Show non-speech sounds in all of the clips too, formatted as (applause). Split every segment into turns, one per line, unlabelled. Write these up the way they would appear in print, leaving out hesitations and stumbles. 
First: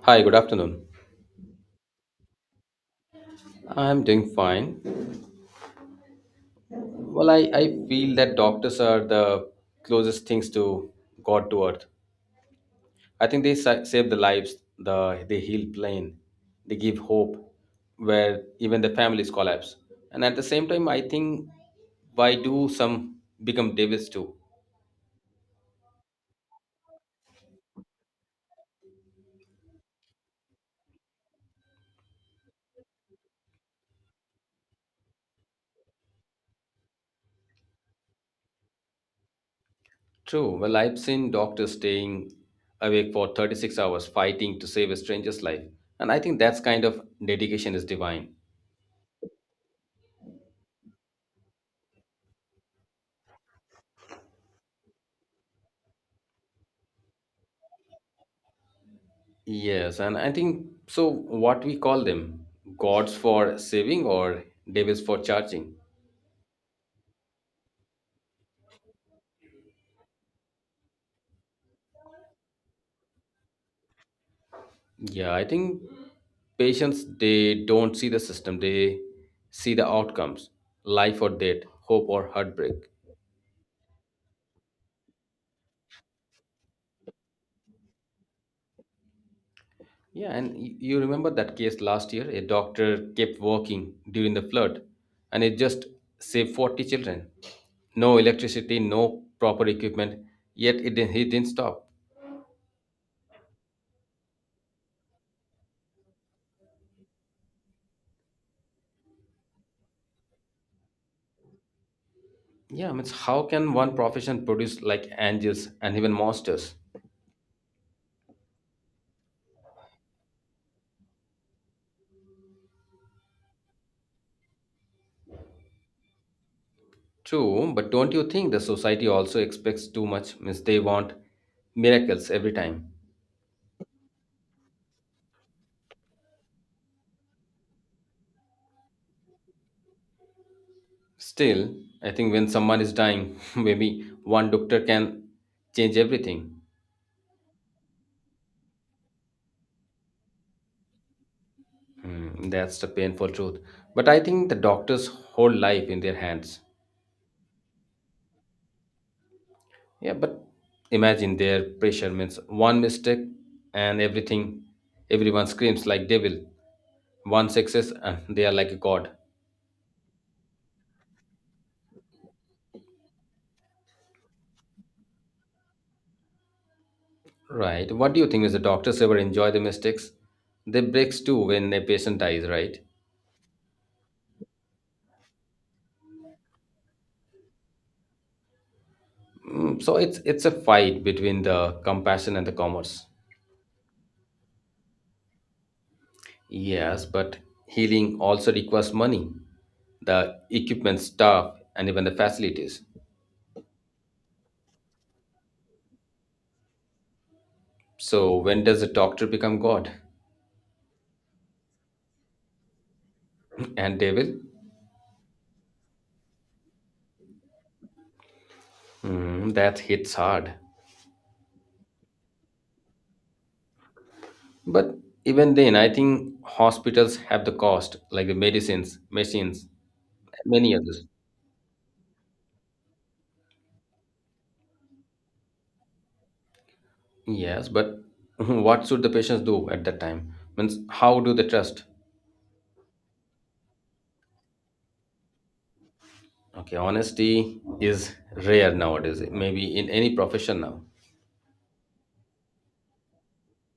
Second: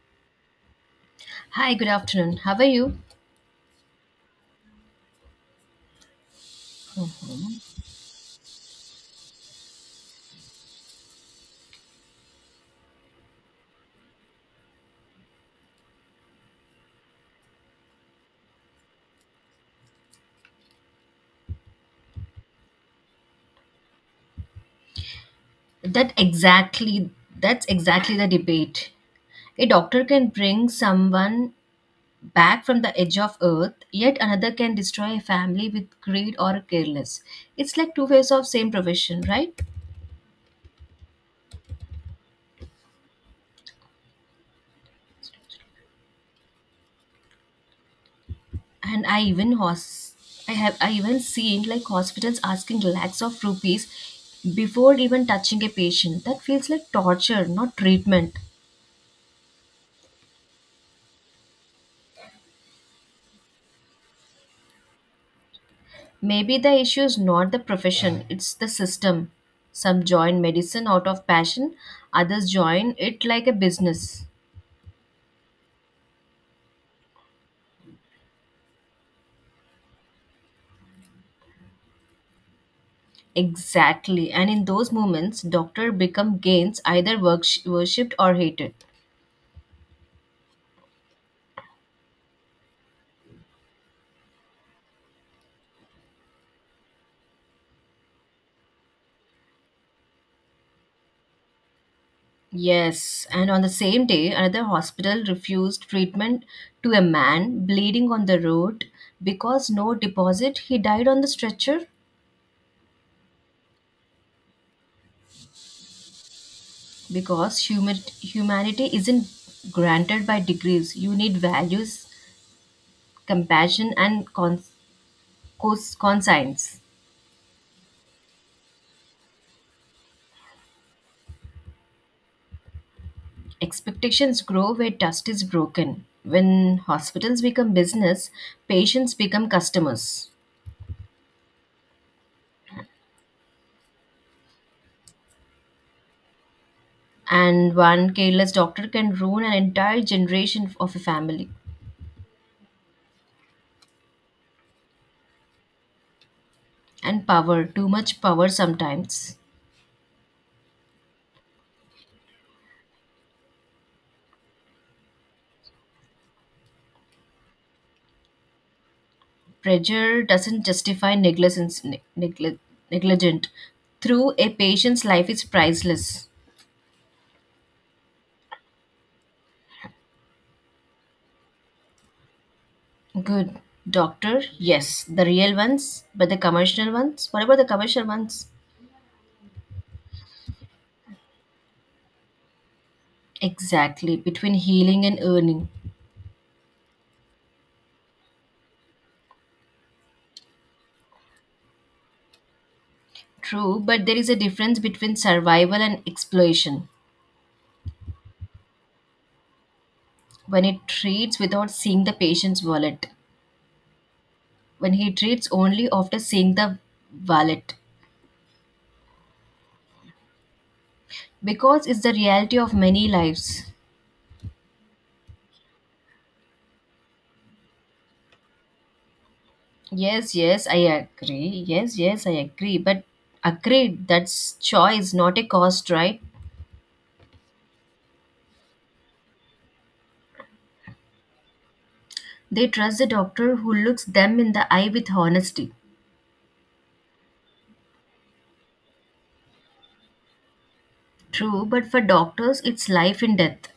Hi, good afternoon.
Hi, good afternoon. How are you?
I'm doing fine. Well, I feel that doctors are the closest things to God to earth. I think they save the lives, they heal pain, they give hope where even the families collapse. And at the same time, I think why do some become devils too?
That exactly that's exactly the debate. A doctor can bring someone back from the edge of earth, yet another can destroy a family with greed or careless. It's like two ways of same profession, right?
True. Well, I've seen doctors staying awake for 36 hours fighting to save a stranger's life. And I think that's kind of dedication is divine.
And I even seen like hospitals asking lakhs of rupees before even touching a patient. That feels like torture, not treatment.
Yes, and I think so. What we call them gods for saving or devils for charging.
Maybe the issue is not the profession, it's the system. Some join medicine out of passion, others join it like a business.
Yeah, I think patients they don't see the system, they see the outcomes life or death, hope or heartbreak.
Exactly. And in those moments, doctor become gains either worshipped or hated.
Yeah, and you remember that case last year? A doctor kept working during the flood and it just saved 40 children. No electricity, no proper equipment, yet it, didn't- he didn't stop.
Yes, and on the same day, another hospital refused treatment to a man bleeding on the road because no deposit. He died on the stretcher
Yeah, I mean, how can one profession produce like angels and even monsters?
because humanity isn't granted by degrees. You need values compassion, and conscience.
True, but don't you think the society also expects too much? Means they want miracles every time.
Expectations grow where trust is broken. When hospitals become business, patients become customers.
Still, I think when someone is dying, (laughs) maybe one doctor can change everything.
And one careless doctor can ruin an entire generation of a family.
Hmm, that's the painful truth. But I think the doctors hold life in their hands.
And power, too much power sometimes.
Yeah, but imagine their pressure means one mistake and everything, everyone screams like devil. One success and they are like a god.
Pressure doesn't justify negligence, negligent. Through a patient's life is priceless.
Right. What do you think? Is the doctors ever enjoy the mistakes? They breaks too when a patient dies, right?
Good. Doctor, yes. The real ones, but the commercial ones? What about the commercial ones?
So it's a fight between the compassion and the commerce.
Exactly, between healing and earning.
Yes, but healing also requires money, the equipment, staff, and even the facilities.
True, but there is a difference between survival and exploitation.
So when does a doctor become god
When it treats without seeing the patient's wallet,
(laughs) and devil?
when he treats only after seeing the wallet,
Mm, that hits hard.
because it's the reality of many lives.
But even then, I think hospitals have the cost, like the medicines, machines,
Yes, yes,
many
I
others.
agree. Yes, yes, I agree. But agreed, that's choice, not a cost, right?
Yes, but (laughs) what should the patients do at that time? Means how do they trust?
They trust the doctor who looks them in the eye with honesty.
Okay, honesty is rare nowadays. Maybe in any profession now.
True, but for doctors, it's life and death.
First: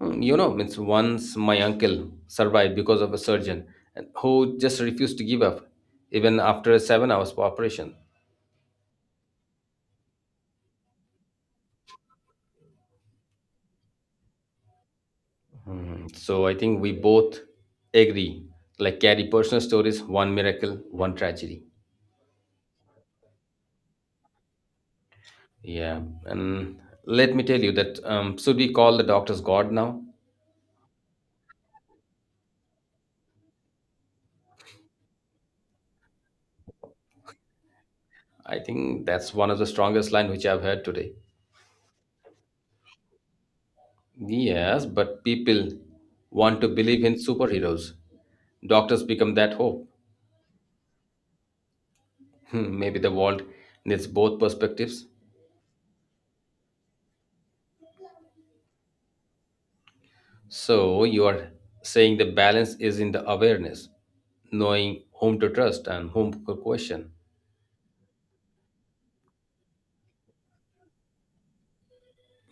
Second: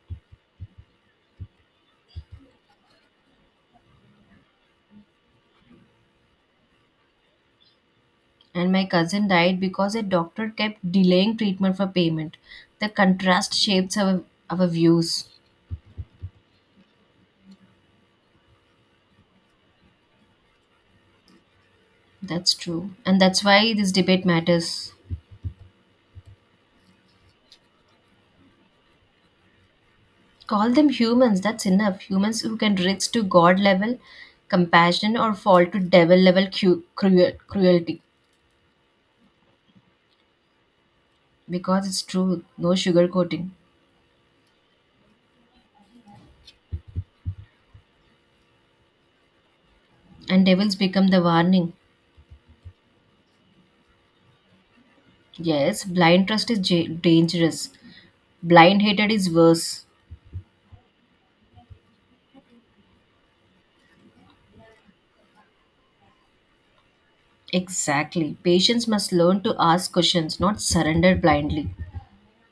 Mm, you know, means once my uncle survived because of a surgeon and who just refused to give up, even after a 7 hours operation.
And my cousin died because a doctor kept delaying treatment for payment. The contrast shapes our views.
Mm, so I think we both agree. Like carry personal stories, one miracle, one tragedy.
That's true. And that's why this debate matters.
Yeah, and let me tell you that should we call the doctors God now?
Call them humans, that's enough. Humans who can reach to God level compassion or fall to devil level cruelty.
I think that's one of the strongest line which I've heard today.
Because it's true, no sugarcoating.
Yes, but people want to believe in superheroes. Doctors become that hope. (laughs)
And devils become the warning.
Hmm, maybe the world needs both perspectives.
Yes, blind trust is ja dangerous. Blind hatred is worse.
So you are saying the balance is in the awareness, knowing whom to trust and whom to question.
Exactly. Patients must learn to ask questions, not surrender blindly.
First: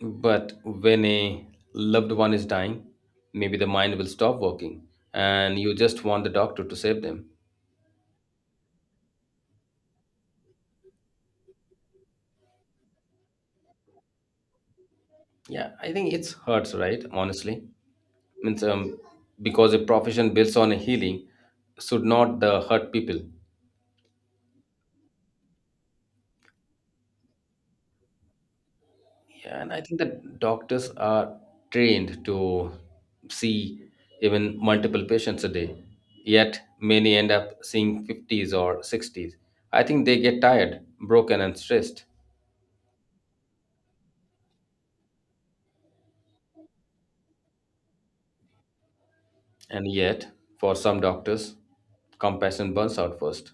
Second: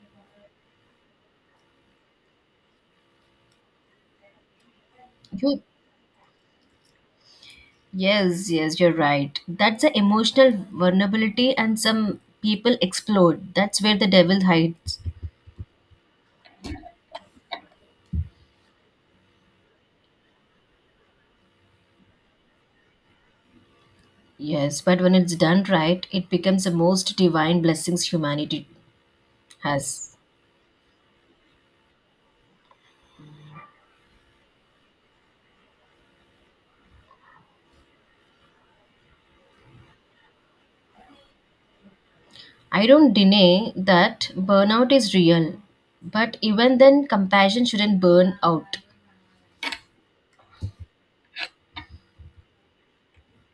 But when a loved one is dying, maybe the mind will stop working and
You,
you just want the doctor to save them.
yes, yes, you're right. That's the emotional vulnerability, and some people explode. That's where the devil hides.
Yeah, I think it hurts, right? Honestly, means because a profession builds on a healing should not the hurt people.
Yes, but when it's done right, it becomes the most divine blessings humanity
Yeah, and I think
has.
that doctors are trained to see even multiple patients a day. Yet many end up seeing 50s or 60s. I think they get tired, broken, and stressed.
I don't deny that burnout is real, but even then, compassion shouldn't burn out.
And yet, for some doctors, compassion burns out first.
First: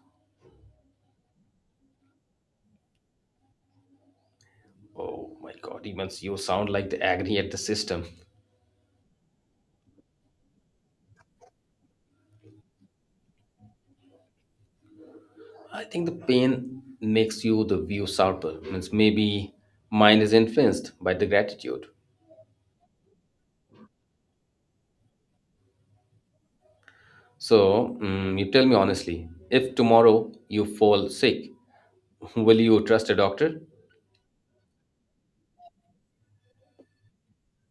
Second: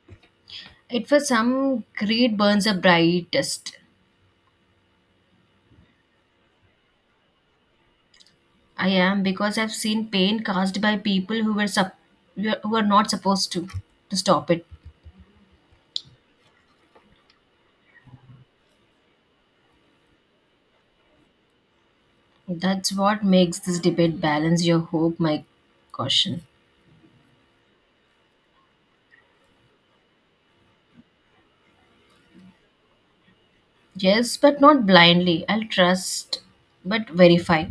It for some, greed burns the brightest.
Oh my god, even you sound like the agony at the system.
I am because I've seen pain caused by people who who are not supposed to stop it.
I think the pain makes you the view sharper. Means maybe mine is influenced by the gratitude.
That's what makes this debate balance your hope, my caution.
So you tell me honestly, if tomorrow you fall sick, (laughs) will you trust a doctor?
Yes, but not blindly. I'll trust, but verify.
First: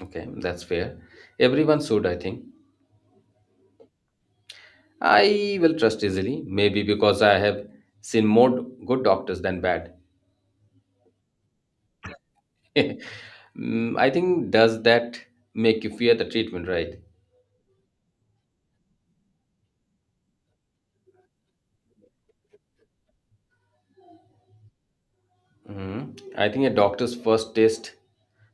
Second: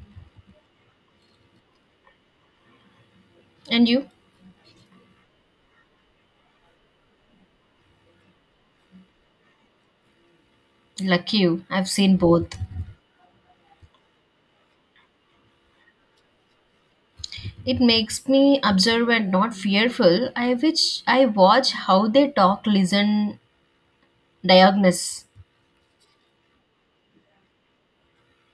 Okay, that's fair. Everyone should, I think.
And you,
I will trust easily, maybe because I have seen more good doctors than bad.
lucky you, I've seen both.
(laughs) Mm, I think does that make you fear the treatment, right?
It makes me observant, not fearful. I wish I watch how they talk, listen, diagnose.
Hmm. I think a doctor's first test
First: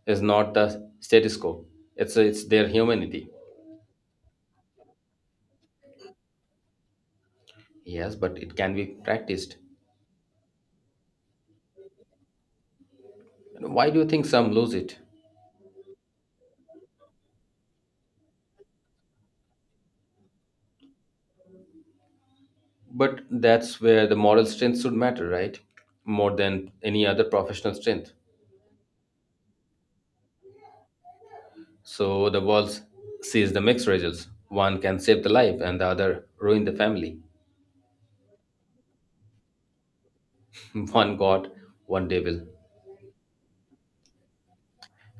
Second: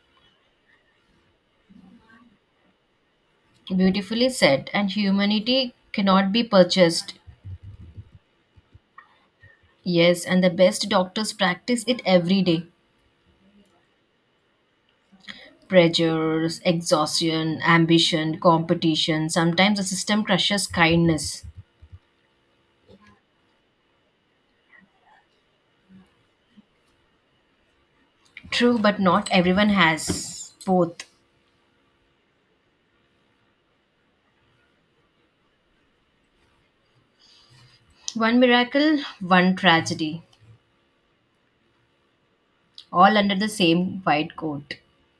is not the status quo; it's their humanity.
Beautifully said. And humanity cannot be purchased.
Yes, but it can be practiced.
Yes, and the best doctors practice it every day.
Why do you think some lose it?
Pressures, exhaustion, ambition, competition. Sometimes the system crushes kindness.
But that's where the moral strength should matter, right? More than any other professional strength.
True, but not everyone has both.
So the world sees the mixed results. One can save the life, and the other ruin the family.
One miracle, one tragedy,
(laughs) One God, one devil.
all under the same white coat.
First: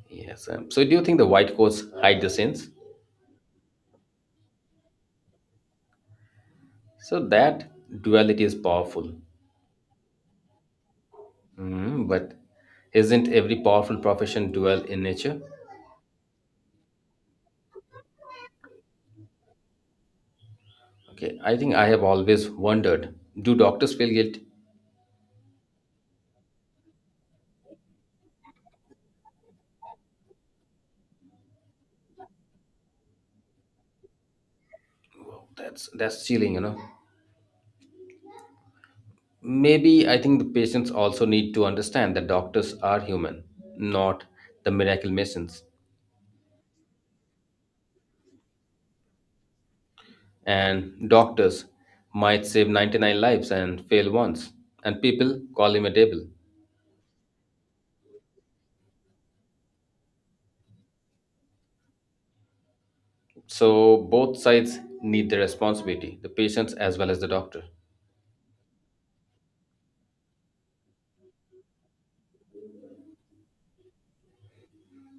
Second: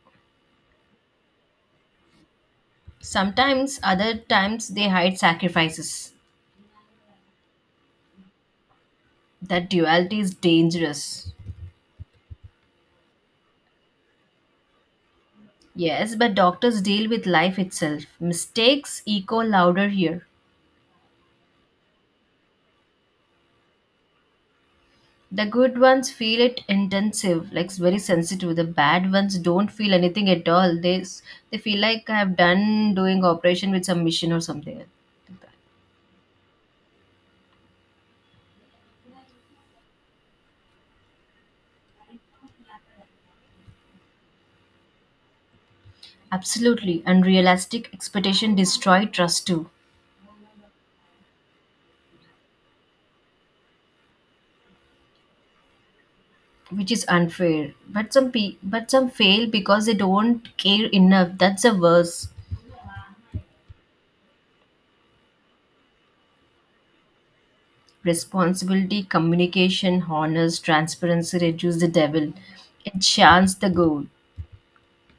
Yes. So, do you think the white coats hide the sins?
Sometimes, other times, they hide sacrifices.
So that duality is powerful.
That duality is dangerous.
Mm, but isn't every powerful profession dual in nature?
Yes, but doctors deal with life itself. Mistakes echo louder here.
Okay. I think I have always wondered: do doctors feel guilt?
The good ones feel it intensive, like it's very sensitive. The bad ones don't feel anything at all. They feel like I have done doing operation with some mission or something like that.
That's chilling, you know. Maybe I think the patients also need to understand that doctors are human, not the miracle missions.
Absolutely, unrealistic expectation destroy trust too,
And doctors might save 99 lives and fail once, and people call him a devil.
which is unfair. But but some fail because they don't care enough. That's the worst.
So both sides need the responsibility, the patients as well as the doctor.
Responsibility, communication, honors, transparency reduce the devil, and chance the goal.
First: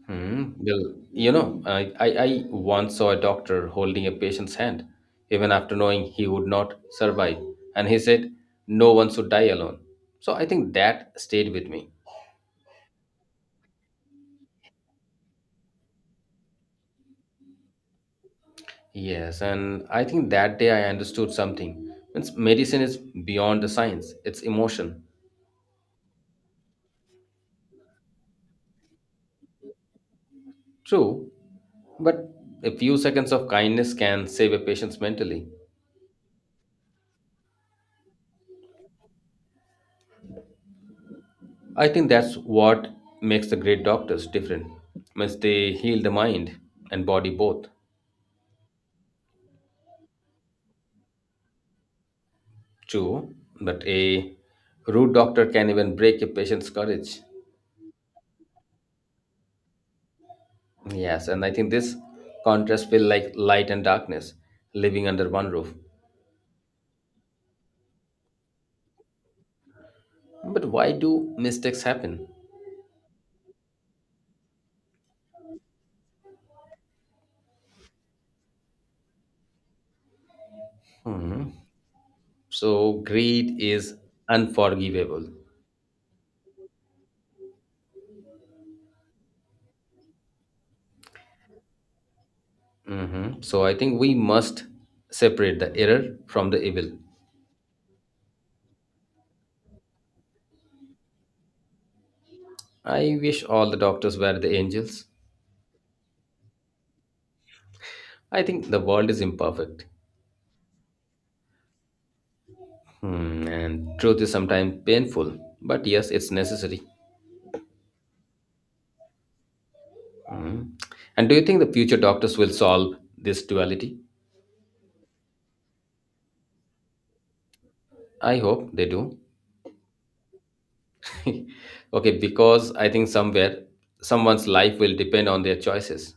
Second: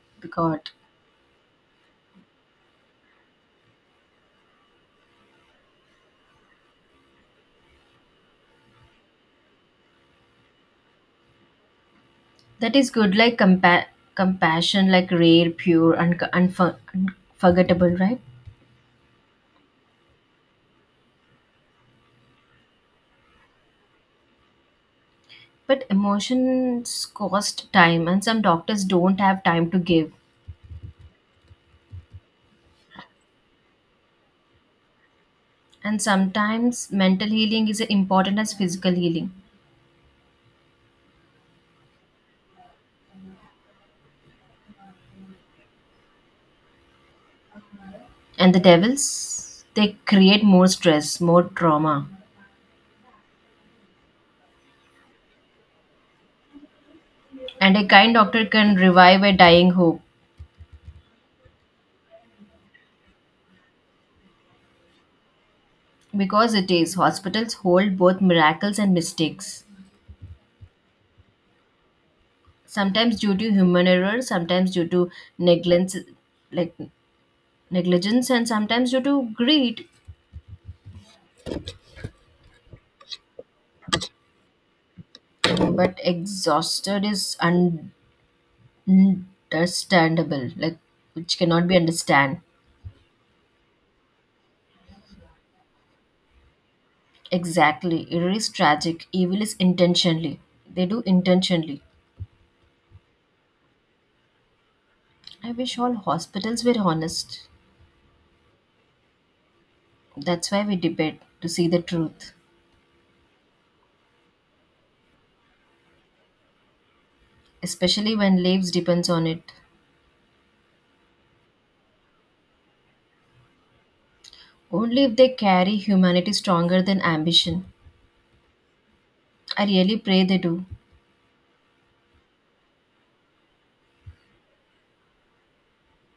Hmm.
God.
Well, you know, I once saw a doctor holding a patient's hand, even after knowing he would not survive. And he said, no one should die alone. So I think that stayed with me.
That is good, like compassion, like rare, pure, and unforgettable, right?
Yes, and I think that day I understood something. Means medicine is beyond the science, it's emotion.
But emotions cost time, and some doctors don't have time to give.
True, but a few seconds of kindness can save a patient's mentally.
And sometimes mental healing is important as physical healing.
I think that's what makes the great doctors different. Means they heal the mind and body both.
And the devils, they create more stress, more trauma.
True, but a rude doctor can even break a patient's courage.
And a kind doctor can revive a dying hope
Yes, and I think this contrast feel like light and darkness living under one roof.
because it is hospitals hold both miracles and mistakes.
But why do mistakes happen?
Sometimes due to human error, sometimes due to negligence, like negligence and sometimes due to greed
Hmm. So greed is unforgivable.
but exhausted is understandable like which cannot be understand
Hmm. So I think we must separate the error from the evil.
exactly it is tragic evil is intentionally they do intentionally.
I wish all the doctors were the angels.
I wish all hospitals were honest.
I think the world is imperfect.
That's why we debate, to see the truth,
Hmm, and truth is sometimes painful, but yes, it's necessary.
especially when lives depends on it,
Hmm. And do you think the future doctors will solve this duality?
only if they carry humanity stronger than ambition.
I hope they do.
I really pray they do.
(laughs) Okay, because I think somewhere someone's life will depend on their choices.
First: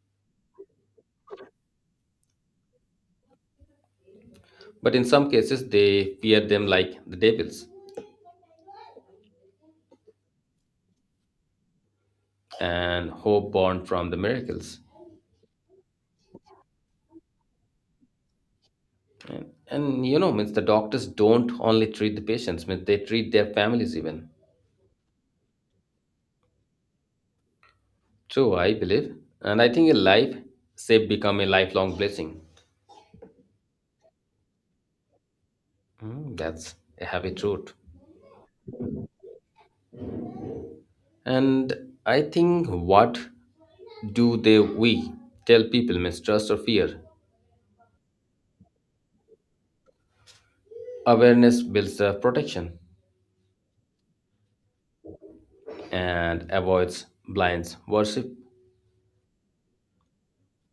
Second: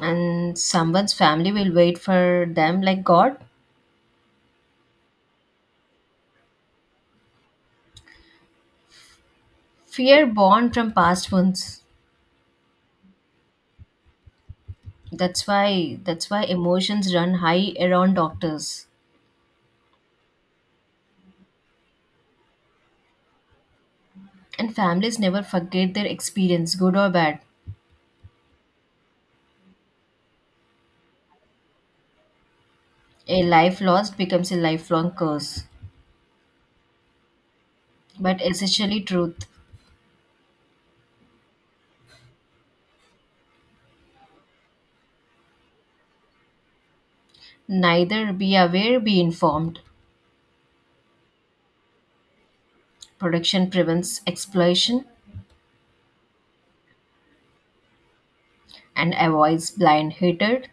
And someone's family will wait for them like god.
But in some cases, they fear them like the devils
Fear born from past ones.
and hope born from the miracles.
That's why emotions run high around doctors,
And you know, means the doctors don't only treat the patients, means they treat their families even.
and families never forget their experience good or bad.
True, I believe. And I think a life shape become a lifelong blessing.
A life lost becomes a lifelong curse,
Mm, that's a heavy truth.
but essentially truth.
And I think what do they we tell people mistrust or fear?
Neither, be aware, be informed.
Awareness builds the protection
Protection prevents exploitation
and avoids blinds worship.
and avoids blind hatred.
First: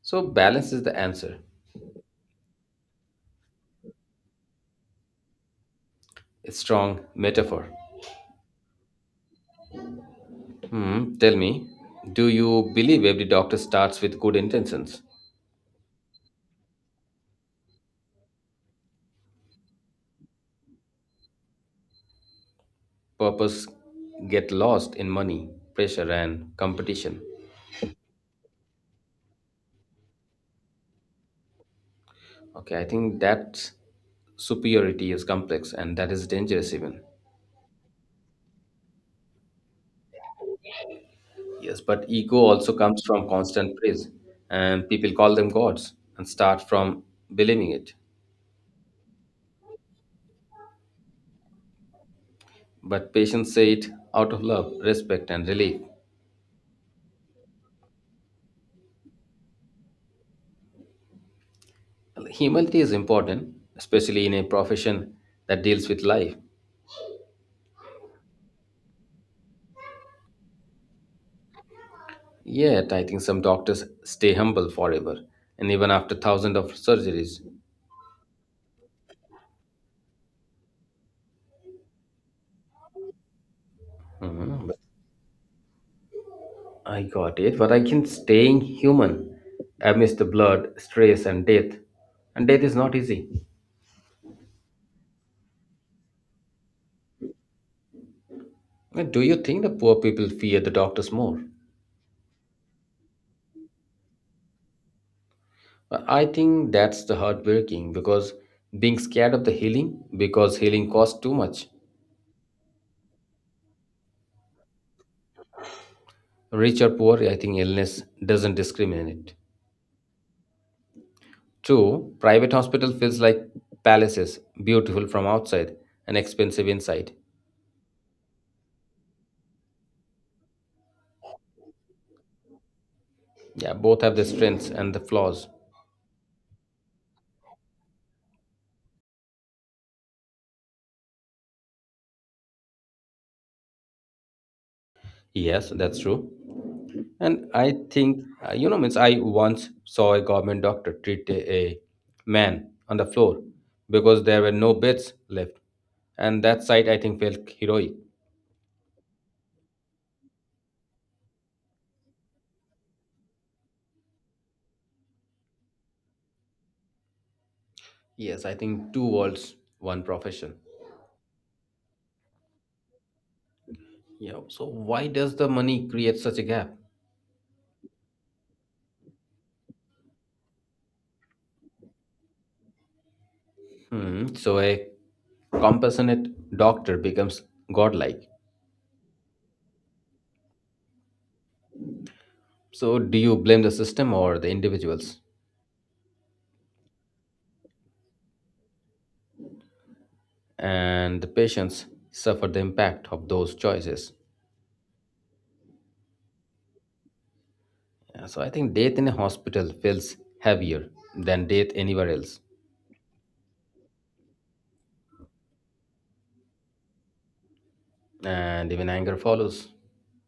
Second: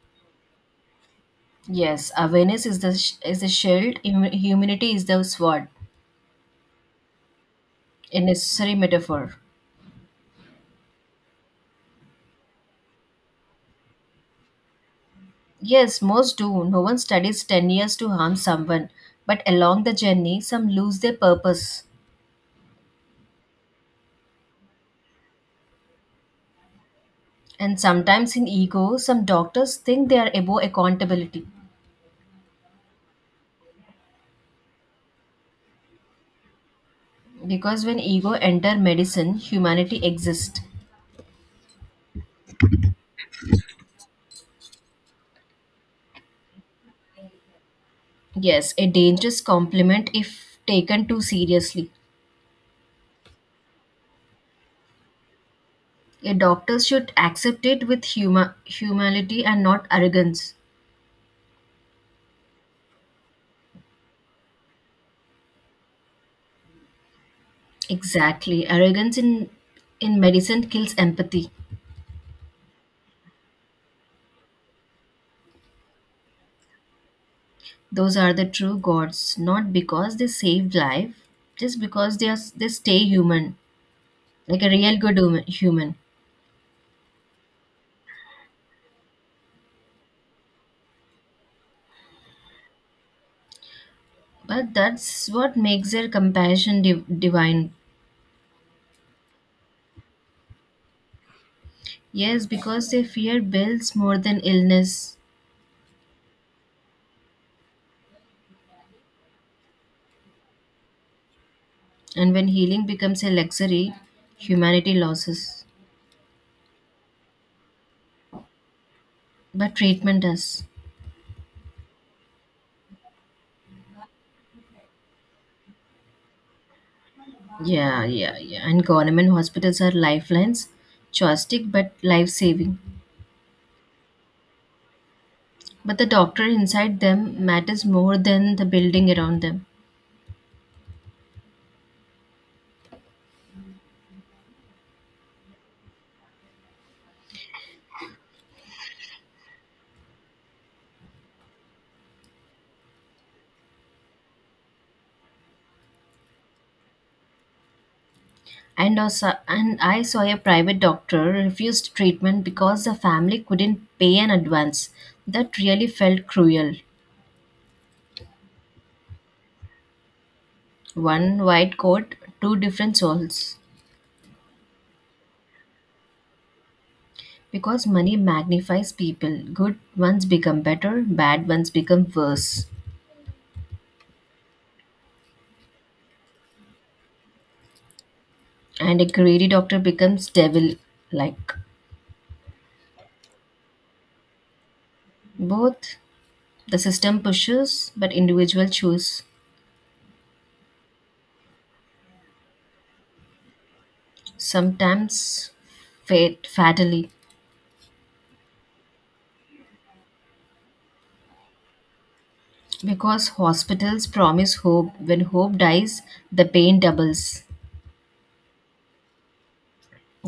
So balance is the answer.
Yes, awareness is is the shield. Humanity is the sword,
A strong metaphor.
a necessary metaphor.
Hmm, tell me, do you believe every doctor starts with good intentions?
Yes, most do. No one studies 10 years to harm someone. But along the journey, some lose their purpose.
Purpose get lost in money, pressure and competition.
And sometimes in ego, some doctors think they are above accountability.
Okay, I think that superiority is complex and that is dangerous even.
Because when ego enter medicine, humanity exists.
Yes, but ego also comes from constant praise, and people call them gods and start from believing it.
Yes, a dangerous compliment if taken too seriously.
But patients say it out of love, respect, and relief.
A doctor should accept it with humility and not arrogance.
Well, humility is important, especially in a profession that deals with life.
Exactly. Arrogance in medicine kills empathy.
Yet, I think some doctors stay humble forever, and even after thousands of surgeries.
Those are the true gods, not because they saved life, just because they stay human, like a
Mhm.
real good human.
I got it, but I can staying human amidst the blood, stress, and death. And death is not easy.
But that's what makes their compassion divine.
Do you think the poor people fear the doctors more?
Yes, because their fear builds more than illness,
I think that's the heartbreaking because being scared of the healing because healing costs too much.
and when healing becomes a luxury, humanity loses,
Rich or poor, I think illness doesn't discriminate.
but treatment does.
Two, private hospital feels like palaces, beautiful from outside and expensive inside.
Yeah, yeah, yeah. And government hospitals are lifelines, choistic but life saving.
Yeah, both have their strengths and the flaws.
But the doctor inside them matters more than the building around them.
Yes, that's true. And I think, you know, means I once saw a government doctor treat a man on the floor because there were no beds left. And that sight, I think, felt heroic.
And also, and I saw a private doctor refused treatment because the family couldn't pay an advance. That really felt cruel.
Yes, I think two worlds, one profession.
One white coat, two different souls.
Yeah. So why does the money create such a gap?
Because money magnifies people. Good ones become better, bad ones become worse.
Hmm. So a compassionate doctor becomes godlike.
And a greedy doctor becomes devil like.
So do you blame the system or the individuals?
Both, the system pushes, but individual choose.
And the patients suffer the impact of those choices.
Sometimes fate fatally.
Yeah, so I think death in a hospital feels heavier than death anywhere else,
Because hospitals promise hope. When hope dies, the pain doubles.
and even anger follows.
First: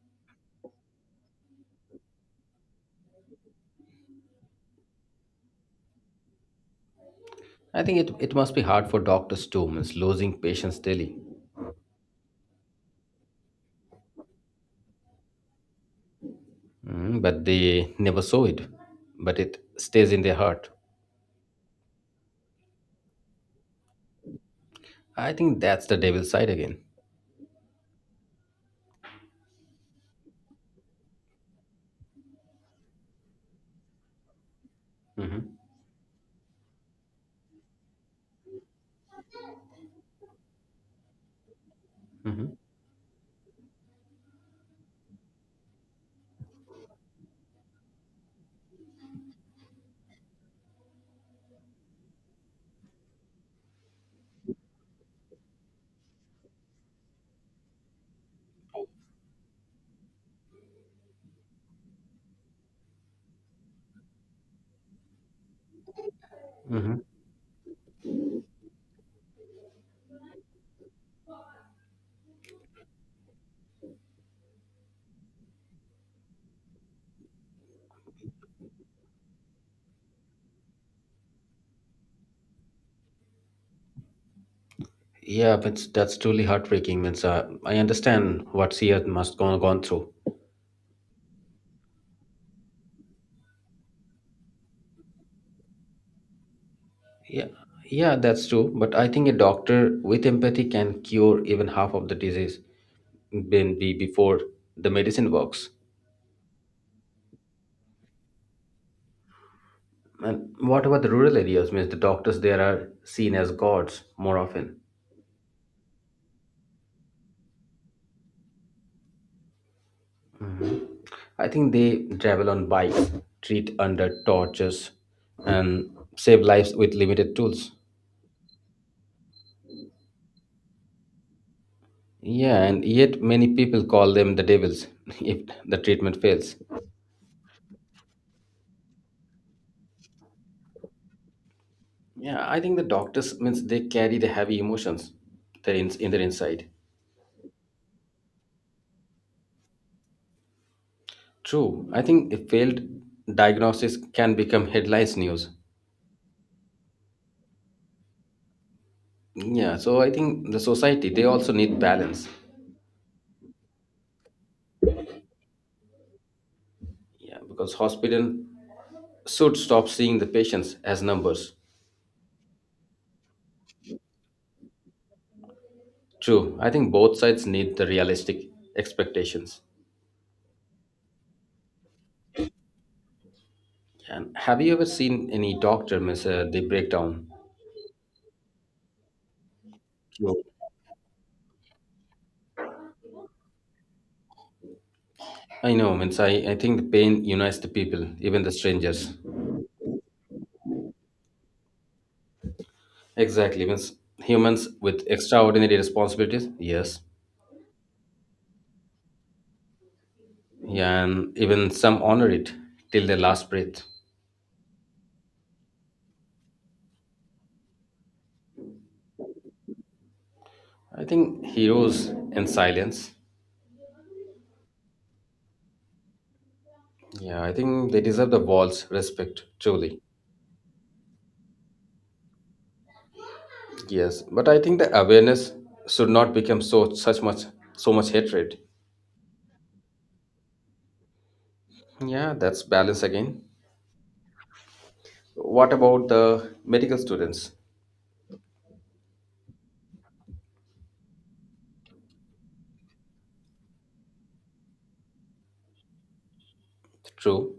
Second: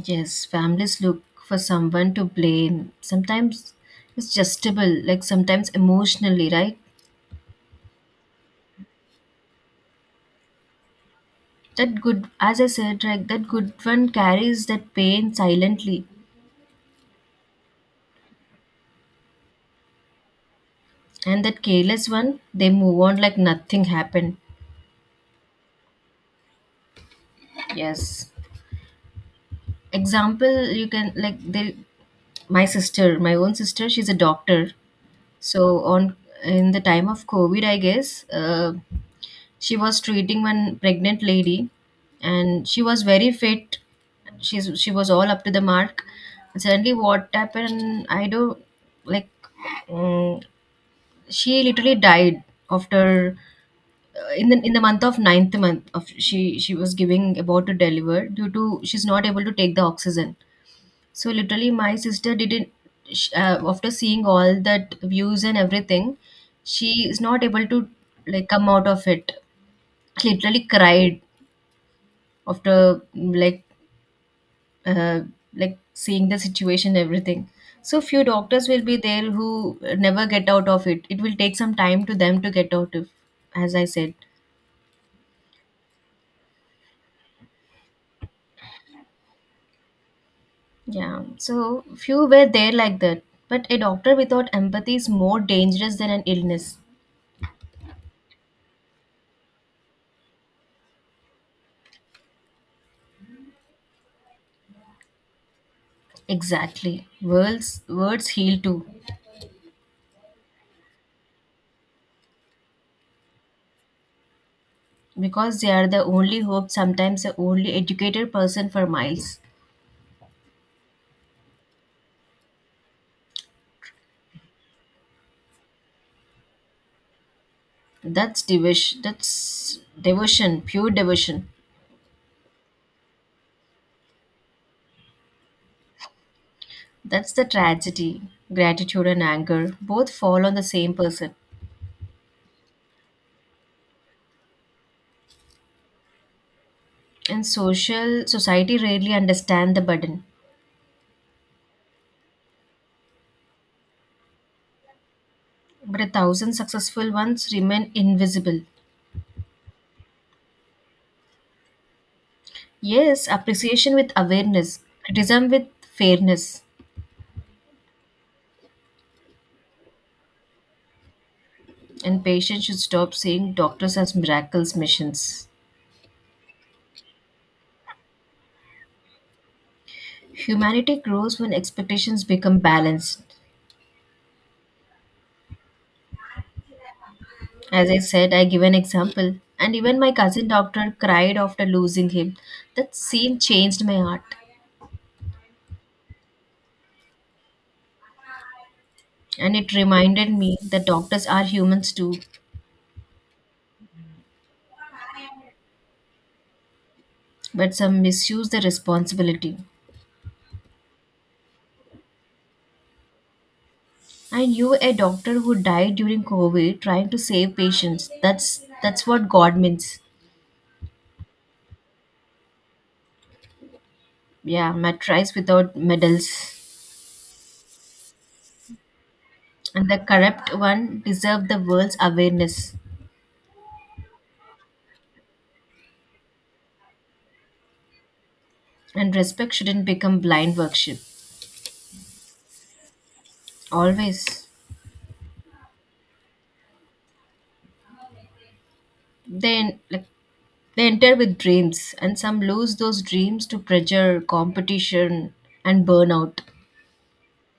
Yes, families look for someone to blame. Sometimes it's justable, like sometimes emotionally, right?
I think it must be hard for doctors too, means losing patients daily.
That good, as I said, like that good one carries that pain silently,
Mm, but they never saw it, but it stays in their heart.
and that careless one, they move on like nothing happened.
I think that's the devil's side again.
Yes. Example, you can like they my sister, my own sister, she's a doctor.
Hmm.
So on in the time of COVID, I guess, she was treating one pregnant lady,
Hmm.
and she was very fit. She was all up to the mark, and suddenly what happened I don't like um, she literally died after in the month of ninth month of, she was giving about to deliver due to she's not able to take the oxygen. So literally my sister didn't after seeing all that views and everything, she
Hmm.
is not able to like come out of it, literally cried after uh, like seeing the situation everything. So few doctors will be there who never get out of it. It will take some time to them to get out of, as I said.
Yeah, but that's truly heartbreaking. Means I understand what she has must gone through.
Yeah, so few were there like that, but a doctor without empathy is more dangerous than an illness.
Yeah, yeah, that's true. But I think a doctor with empathy can cure even half of the disease than be before the medicine works.
Exactly. Words heal too.
And what about the rural areas? Means the doctors there are seen as gods more often.
Because they are the only hope, sometimes the only educated person for miles.
I think they travel on bikes, treat under tortures, and save lives with limited tools.
That's devotion, pure devotion.
Yeah, and yet many people call them the devils (laughs) if the treatment fails.
That's the tragedy. Gratitude and anger both fall on the same person.
Yeah, I think the doctors means they carry the heavy emotions that in their inside.
And social society rarely understand the burden.
True. I think a failed diagnosis can become headlines news.
But a thousand successful ones remain invisible.
Yeah. So I think the society they also need balance.
Yes, appreciation with awareness, criticism with fairness,
Yeah, because hospital should stop seeing the patients as numbers.
and patients should stop seeing doctors as miracles missions.
True. I think both sides need the realistic expectations.
Humanity grows when expectations become balanced.
And have you ever seen any doctor miss the breakdown?
As I said, I give an example, and even my
True.
cousin doctor cried after losing him. That scene changed my heart.
I know, means I think the pain unites the people, even the strangers.
And it reminded me that doctors are humans too,
Exactly, means humans with extraordinary responsibilities. Yes.
but some misuse the responsibility.
Yeah, and even some honor it till their last breath.
I knew a doctor who died during COVID trying to save patients. That's what God means.
I think heroes in silence.
Yeah, matrice without medals.
Yeah, I think they deserve the world's respect,
And the
truly.
corrupt one deserve the world's awareness.
Yes, but I think the awareness should not become so much hatred.
And respect shouldn't become blind worship.
Yeah, that's balance again.
Always.
What about the medical students?
they like they enter with dreams and some lose those dreams to pressure, competition and burnout.
True.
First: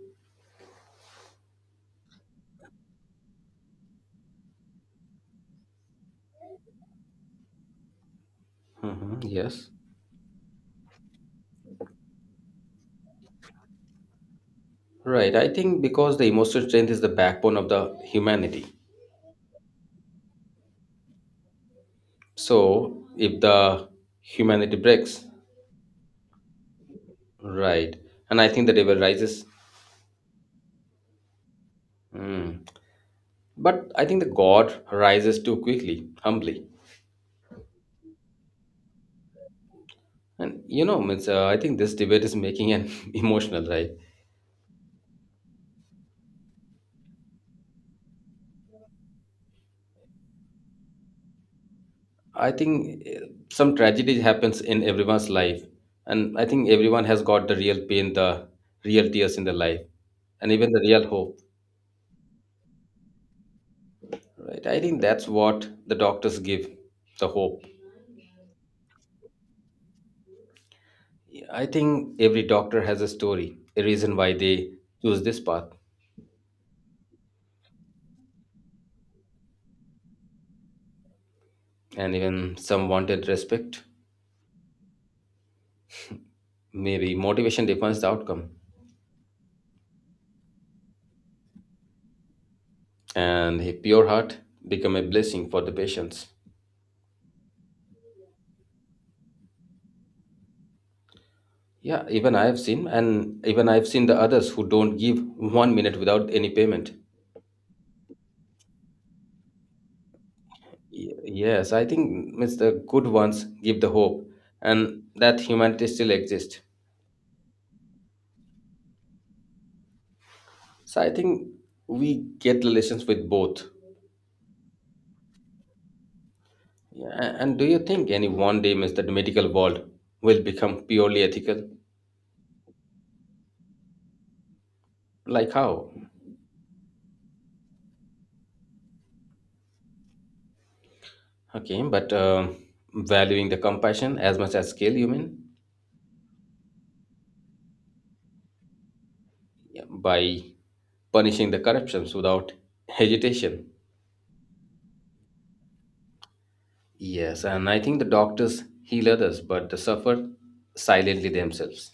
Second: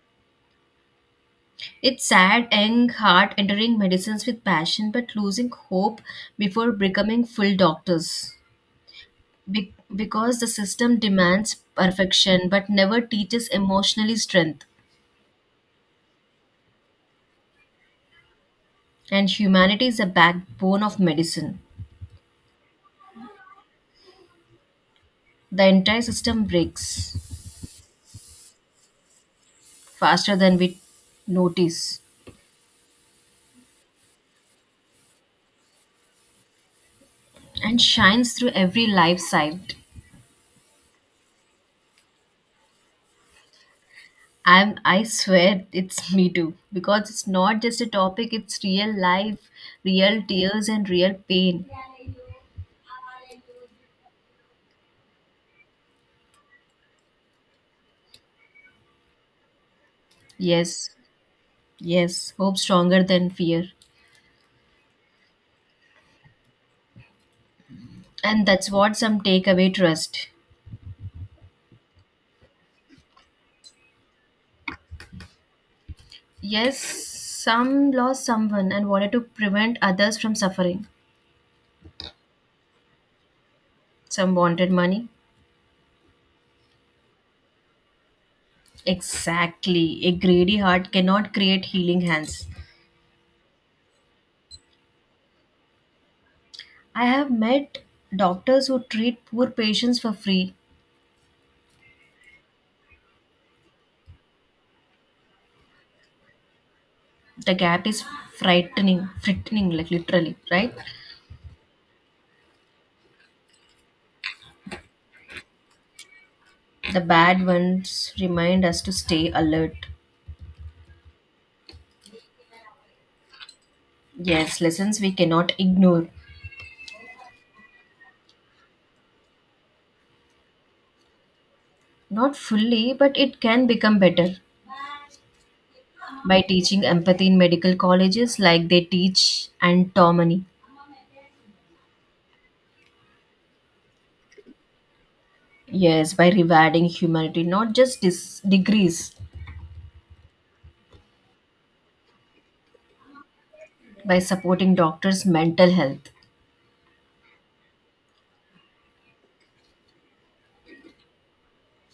It's sad, young heart entering medicines with passion but losing hope before becoming full doctors.
Hmm, yes.
Because the system demands perfection but never teaches emotionally strength.
Right. I think because the emotional strength is the backbone of the humanity.
And humanity is the backbone of medicine.
So if the humanity breaks,
The entire system breaks
right. And I think the devil rises.
faster than we notice
Mm. But I think the God rises too quickly, humbly.
and shines through every life side.
And I think this debate is making an (laughs) emotional, right?
I swear it's me too because it's not just a topic, it's real life, real tears, and real pain.
I think some tragedy happens in everyone's life. And I think everyone has got the real pain, the real tears in their life, and even the
Yes,
real hope,
yes, hope stronger than fear.
right? I think that's what the doctors give the hope.
And that's what some take away trust.
I think every doctor has a story, a reason why they choose this path.
Yes, some lost someone and wanted to prevent others from suffering.
And even some wanted respect.
Some wanted money.
Maybe motivation defines the outcome,
Exactly. A greedy heart cannot create healing hands.
and a pure heart become a blessing for the patients.
I have met doctors who treat poor patients for free.
Yeah, even I have seen the others who don't give 1 minute without any payment.
The gap is frightening, like literally, right?
Yes, I think it's the good ones give the hope, and that humanity still exists.
The bad ones remind us to stay alert.
So I think we get relations with both.
Yes, lessons we cannot ignore.
Yeah, and do you think any one day, Mr. the medical world will become purely ethical?
Not fully, but it can become better
Like how?
by teaching empathy in medical colleges like they teach anatomy.
Okay, but valuing the compassion as much as skill, you mean?
Yes, by rewarding humanity, not just degrees,
Yeah, by punishing the corruptions without hesitation.
by supporting doctors' mental health.
Yes, and I think the doctors heal others, but they suffer silently themselves.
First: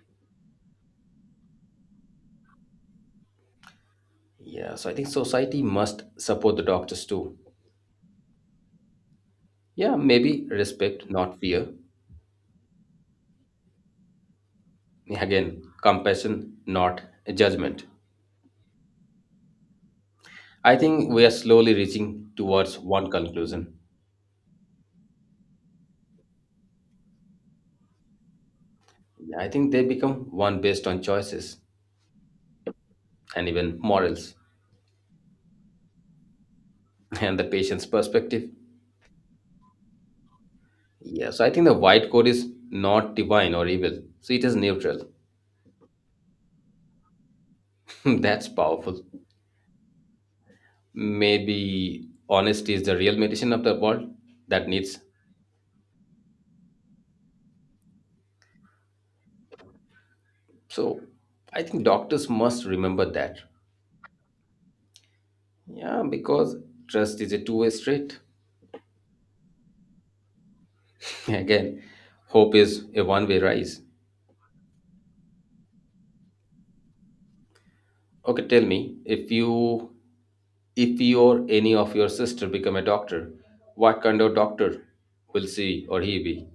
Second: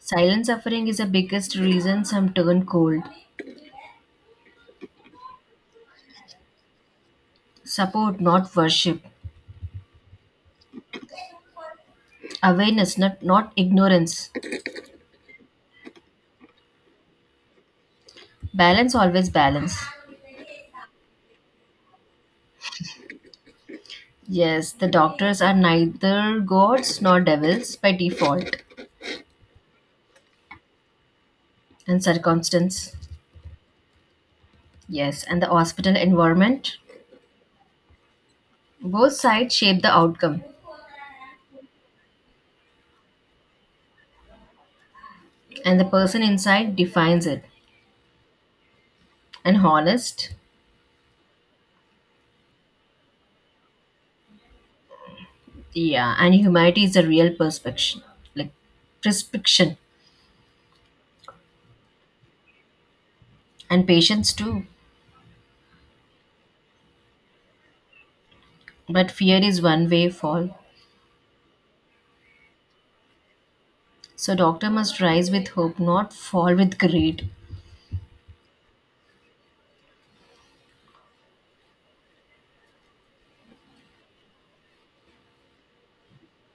Silent suffering is the biggest reason some turn cold.
Yeah, so I think society must support the doctors too.
Support, not worship.
Yeah, maybe respect, not fear.
Awareness, not ignorance.
Again, compassion, not judgment.
Balance, always balance.
I think we are slowly reaching towards one conclusion.
Yes, the doctors are neither gods nor devils by default
Yeah, I think they become one based on choices
and circumstance.
and even morals,
Yes, and the hospital environment.
and the patient's perspective.
Both sides shape the outcome,
Yeah, so I think the white coat is not divine or evil, so it is neutral.
and the person inside defines it.
(laughs) That's powerful.
And honest,
Maybe honesty is the real medicine of the world that needs.
yeah, and humanity is a real perspective, like prescription,
So I think doctors must remember that.
and patience too.
Yeah, because trust is a two-way street.
But fear is one way fall.
(laughs) Again, hope is a one way rise.
So doctor must rise with hope, not fall with greed.
Okay, tell me if you or any of your sister become a doctor, what kind of doctor will she or he be?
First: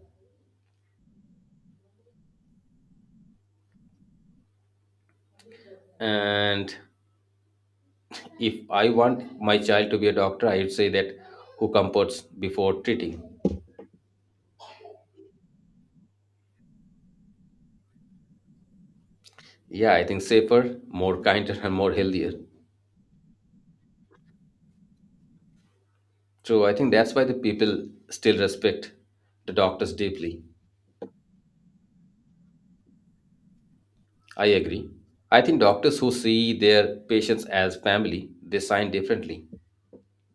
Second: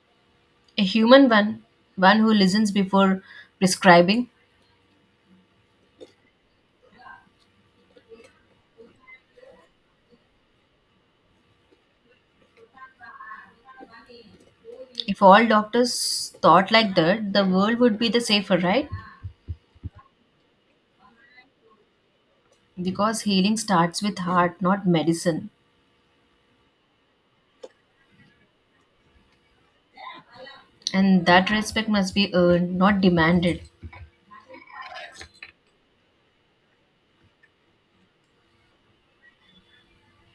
A human one, one who listens before prescribing.
And if I want my child to be a doctor, I would say that, who comforts before treating.
If all doctors thought like that, the world would be the safer, right?
Yeah, I think safer, more kinder, and more healthier.
Because healing starts with heart, not medicine.
So I think that's why the people still respect the doctors deeply.
And that respect must be earned, not demanded.
I agree. I think doctors who see their patients as family, they sign differently,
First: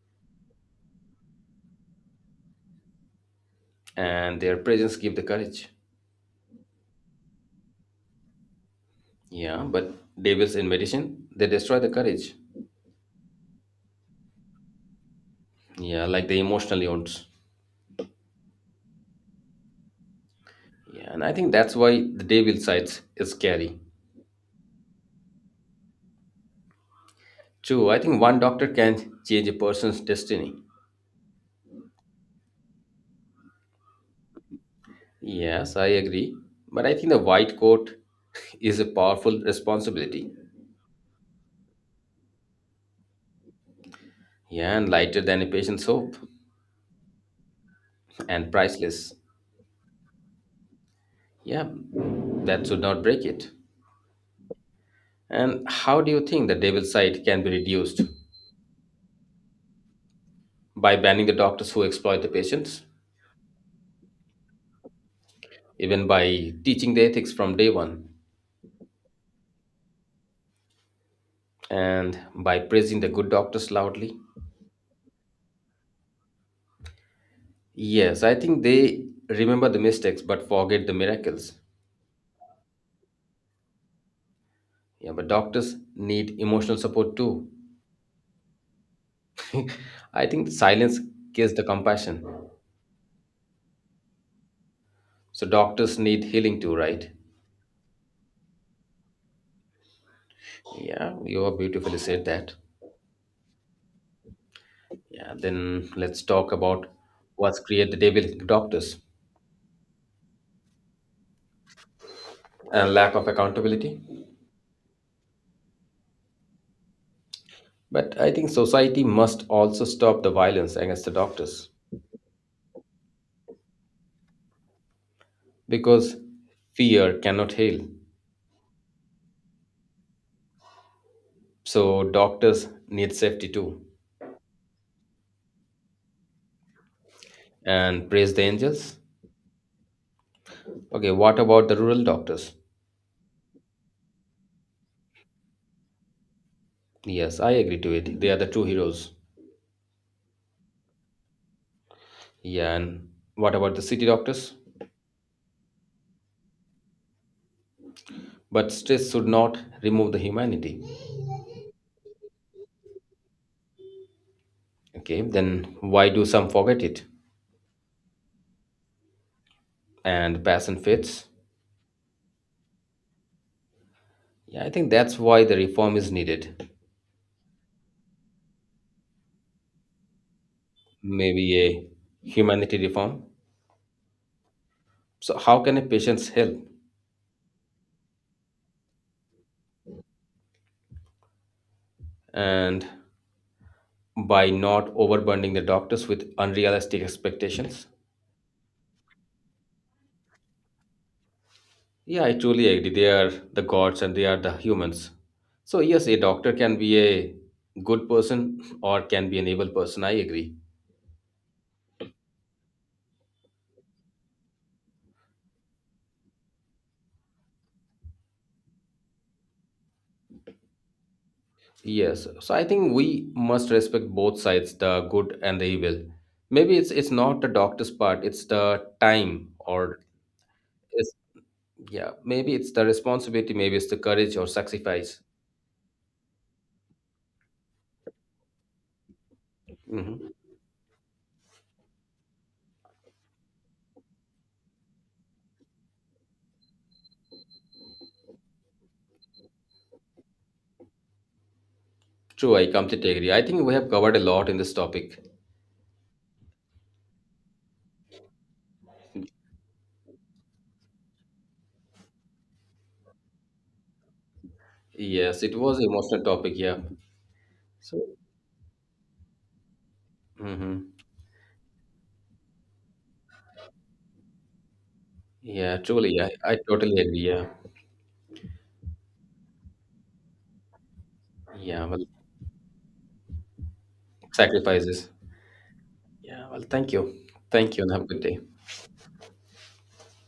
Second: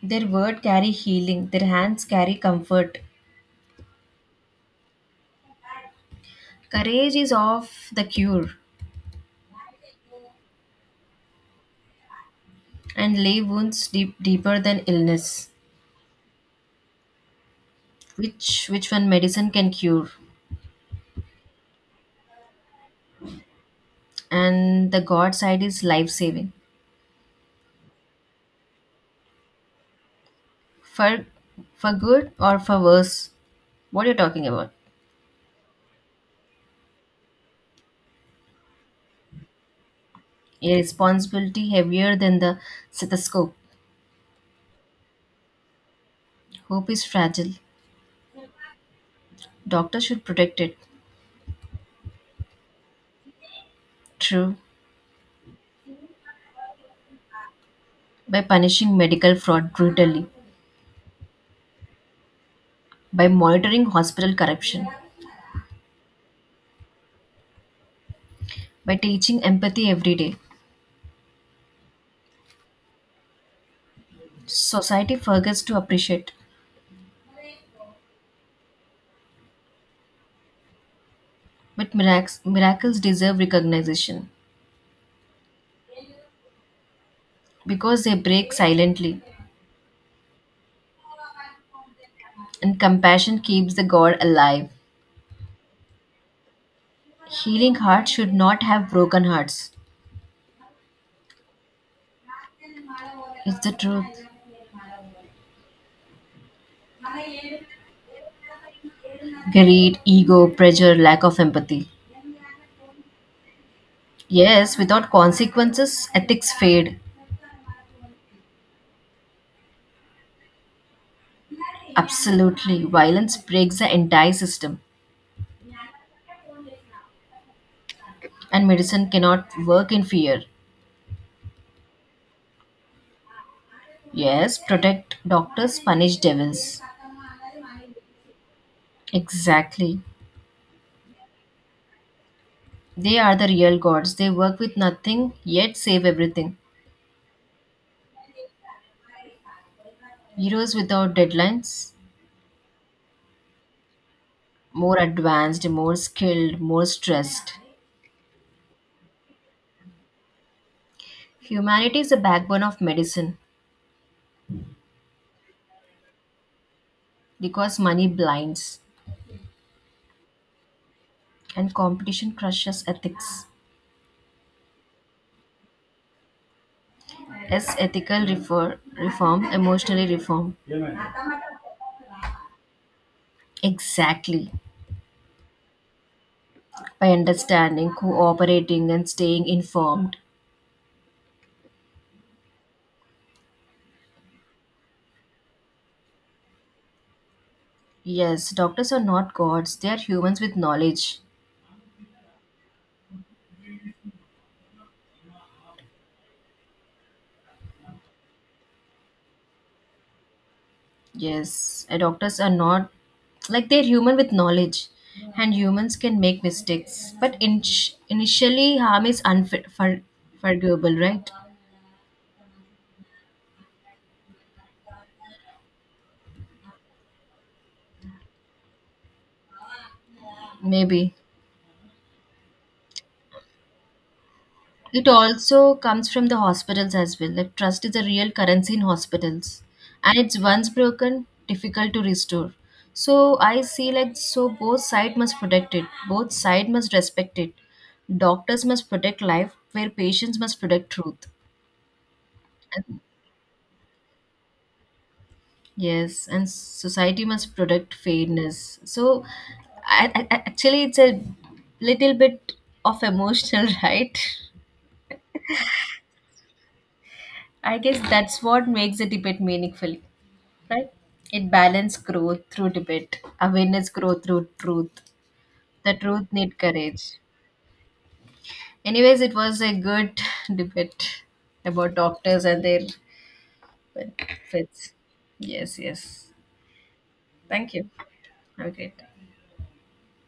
Their word carry healing, their hands carry comfort.
and their presence give the courage.
Courage is of the cure
Yeah, but devils in medicine, they destroy the courage.
and lay wounds deep, deeper than illness,
Yeah, like the emotional wounds.
which one medicine can cure.
Yeah, and I think that's why the devil sides is scary.
And the God side is life saving.
True, I think one doctor can change a person's destiny.
For for good or for worse, what are you talking about?
Yes, I agree. But I think the white coat (laughs) is a powerful responsibility.
A responsibility heavier than the stethoscope.
Yeah, and lighter than a patient's hope,
Hope is fragile.
and priceless.
Doctors should protect it.
Yeah, that should not break it.
True.
And how do you think the devil's side can be reduced?
By punishing medical fraud brutally,
By banning the doctors who exploit the patients,
by monitoring hospital corruption,
even by teaching the ethics from day one,
by teaching empathy every day.
and by praising the good doctors loudly.
Society forgets to appreciate,
Yes, I think they remember the mistakes but forget the miracles.
but miracles deserve recognition
Yeah, but doctors need emotional support too.
because they break silently,
I think silence gives the compassion.
and compassion keeps the God alive.
So doctors need healing too, right?
Healing hearts should not have broken hearts.
Yeah, you have beautifully said that.
It's the truth.
Yeah, then let's talk about what's create the devil in doctors,
Greed, ego, pressure, lack of empathy.
and lack of accountability.
Yes, without consequences, ethics fade.
But I think society must also stop the violence against the doctors,
Absolutely. Violence breaks the entire system,
because fear cannot heal.
and medicine cannot work in fear.
So doctors need safety too.
Yes, protect doctors, punish devils.
And praise the angels.
Exactly.
Okay, what about the rural doctors?
They are the real gods. They work with nothing, yet save everything.
Yes, I agree to it. They are the true heroes.
Heroes without deadlines,
Yeah, and what about the city doctors?
more advanced, more skilled, more stressed.
But stress should not remove the humanity.
Humanity is the backbone of medicine
Okay, then why do some forget it?
because money blinds
And passion fits?
and competition crushes ethics.
Yeah, I think that's why the reform is needed.
Yes, ethical reform, emotionally reform.
Maybe a humanity reform.
Exactly.
So how can a patient's help?
By understanding, cooperating, and staying informed.
And by not overburdening the doctors with unrealistic expectations?
Yes, doctors are not gods, they are humans with knowledge.
Yeah, I truly agree. They are the gods and they are the humans. So, yes, a doctor can be a good person (laughs) or can be an evil person. I agree.
Yes, and doctors are not like they're human with knowledge, and humans can make mistakes. But initially, harm is unforgivable, right?
Yes. So, I think we must respect both sides, the good and the evil. Maybe it's not the doctor's part, it's the time, or it's,
Maybe.
yeah, maybe it's the responsibility, maybe it's the courage or
It
sacrifice.
also comes from the hospitals as well. Like trust is a real currency in hospitals, and
Hmm.
it's once broken, difficult to restore. So I see like so both side must protect it. Both side must respect it. Doctors must protect life, where patients must protect truth.
True, I
And
completely agree. I think we have covered a lot in this topic.
yes, and society must protect fairness. So I- actually, it's a little bit of emotional, (laughs) right?
Yes, it was an emotional topic, yeah.
I
So,
guess that's what makes the debate meaningful.
mhm.
Right? It balanced growth through debate, awareness growth through truth.
Yeah,
The
truly, I,
truth need
I totally
courage.
agree. Yeah,
Anyways, it was a good (laughs) (sighs) debate
yeah.
about
Well,
doctors and their benefits.
sacrifices.
Yes, yes.
Yeah. Well,
Thank
thank you,
you.
and have a good day.
Have a great day.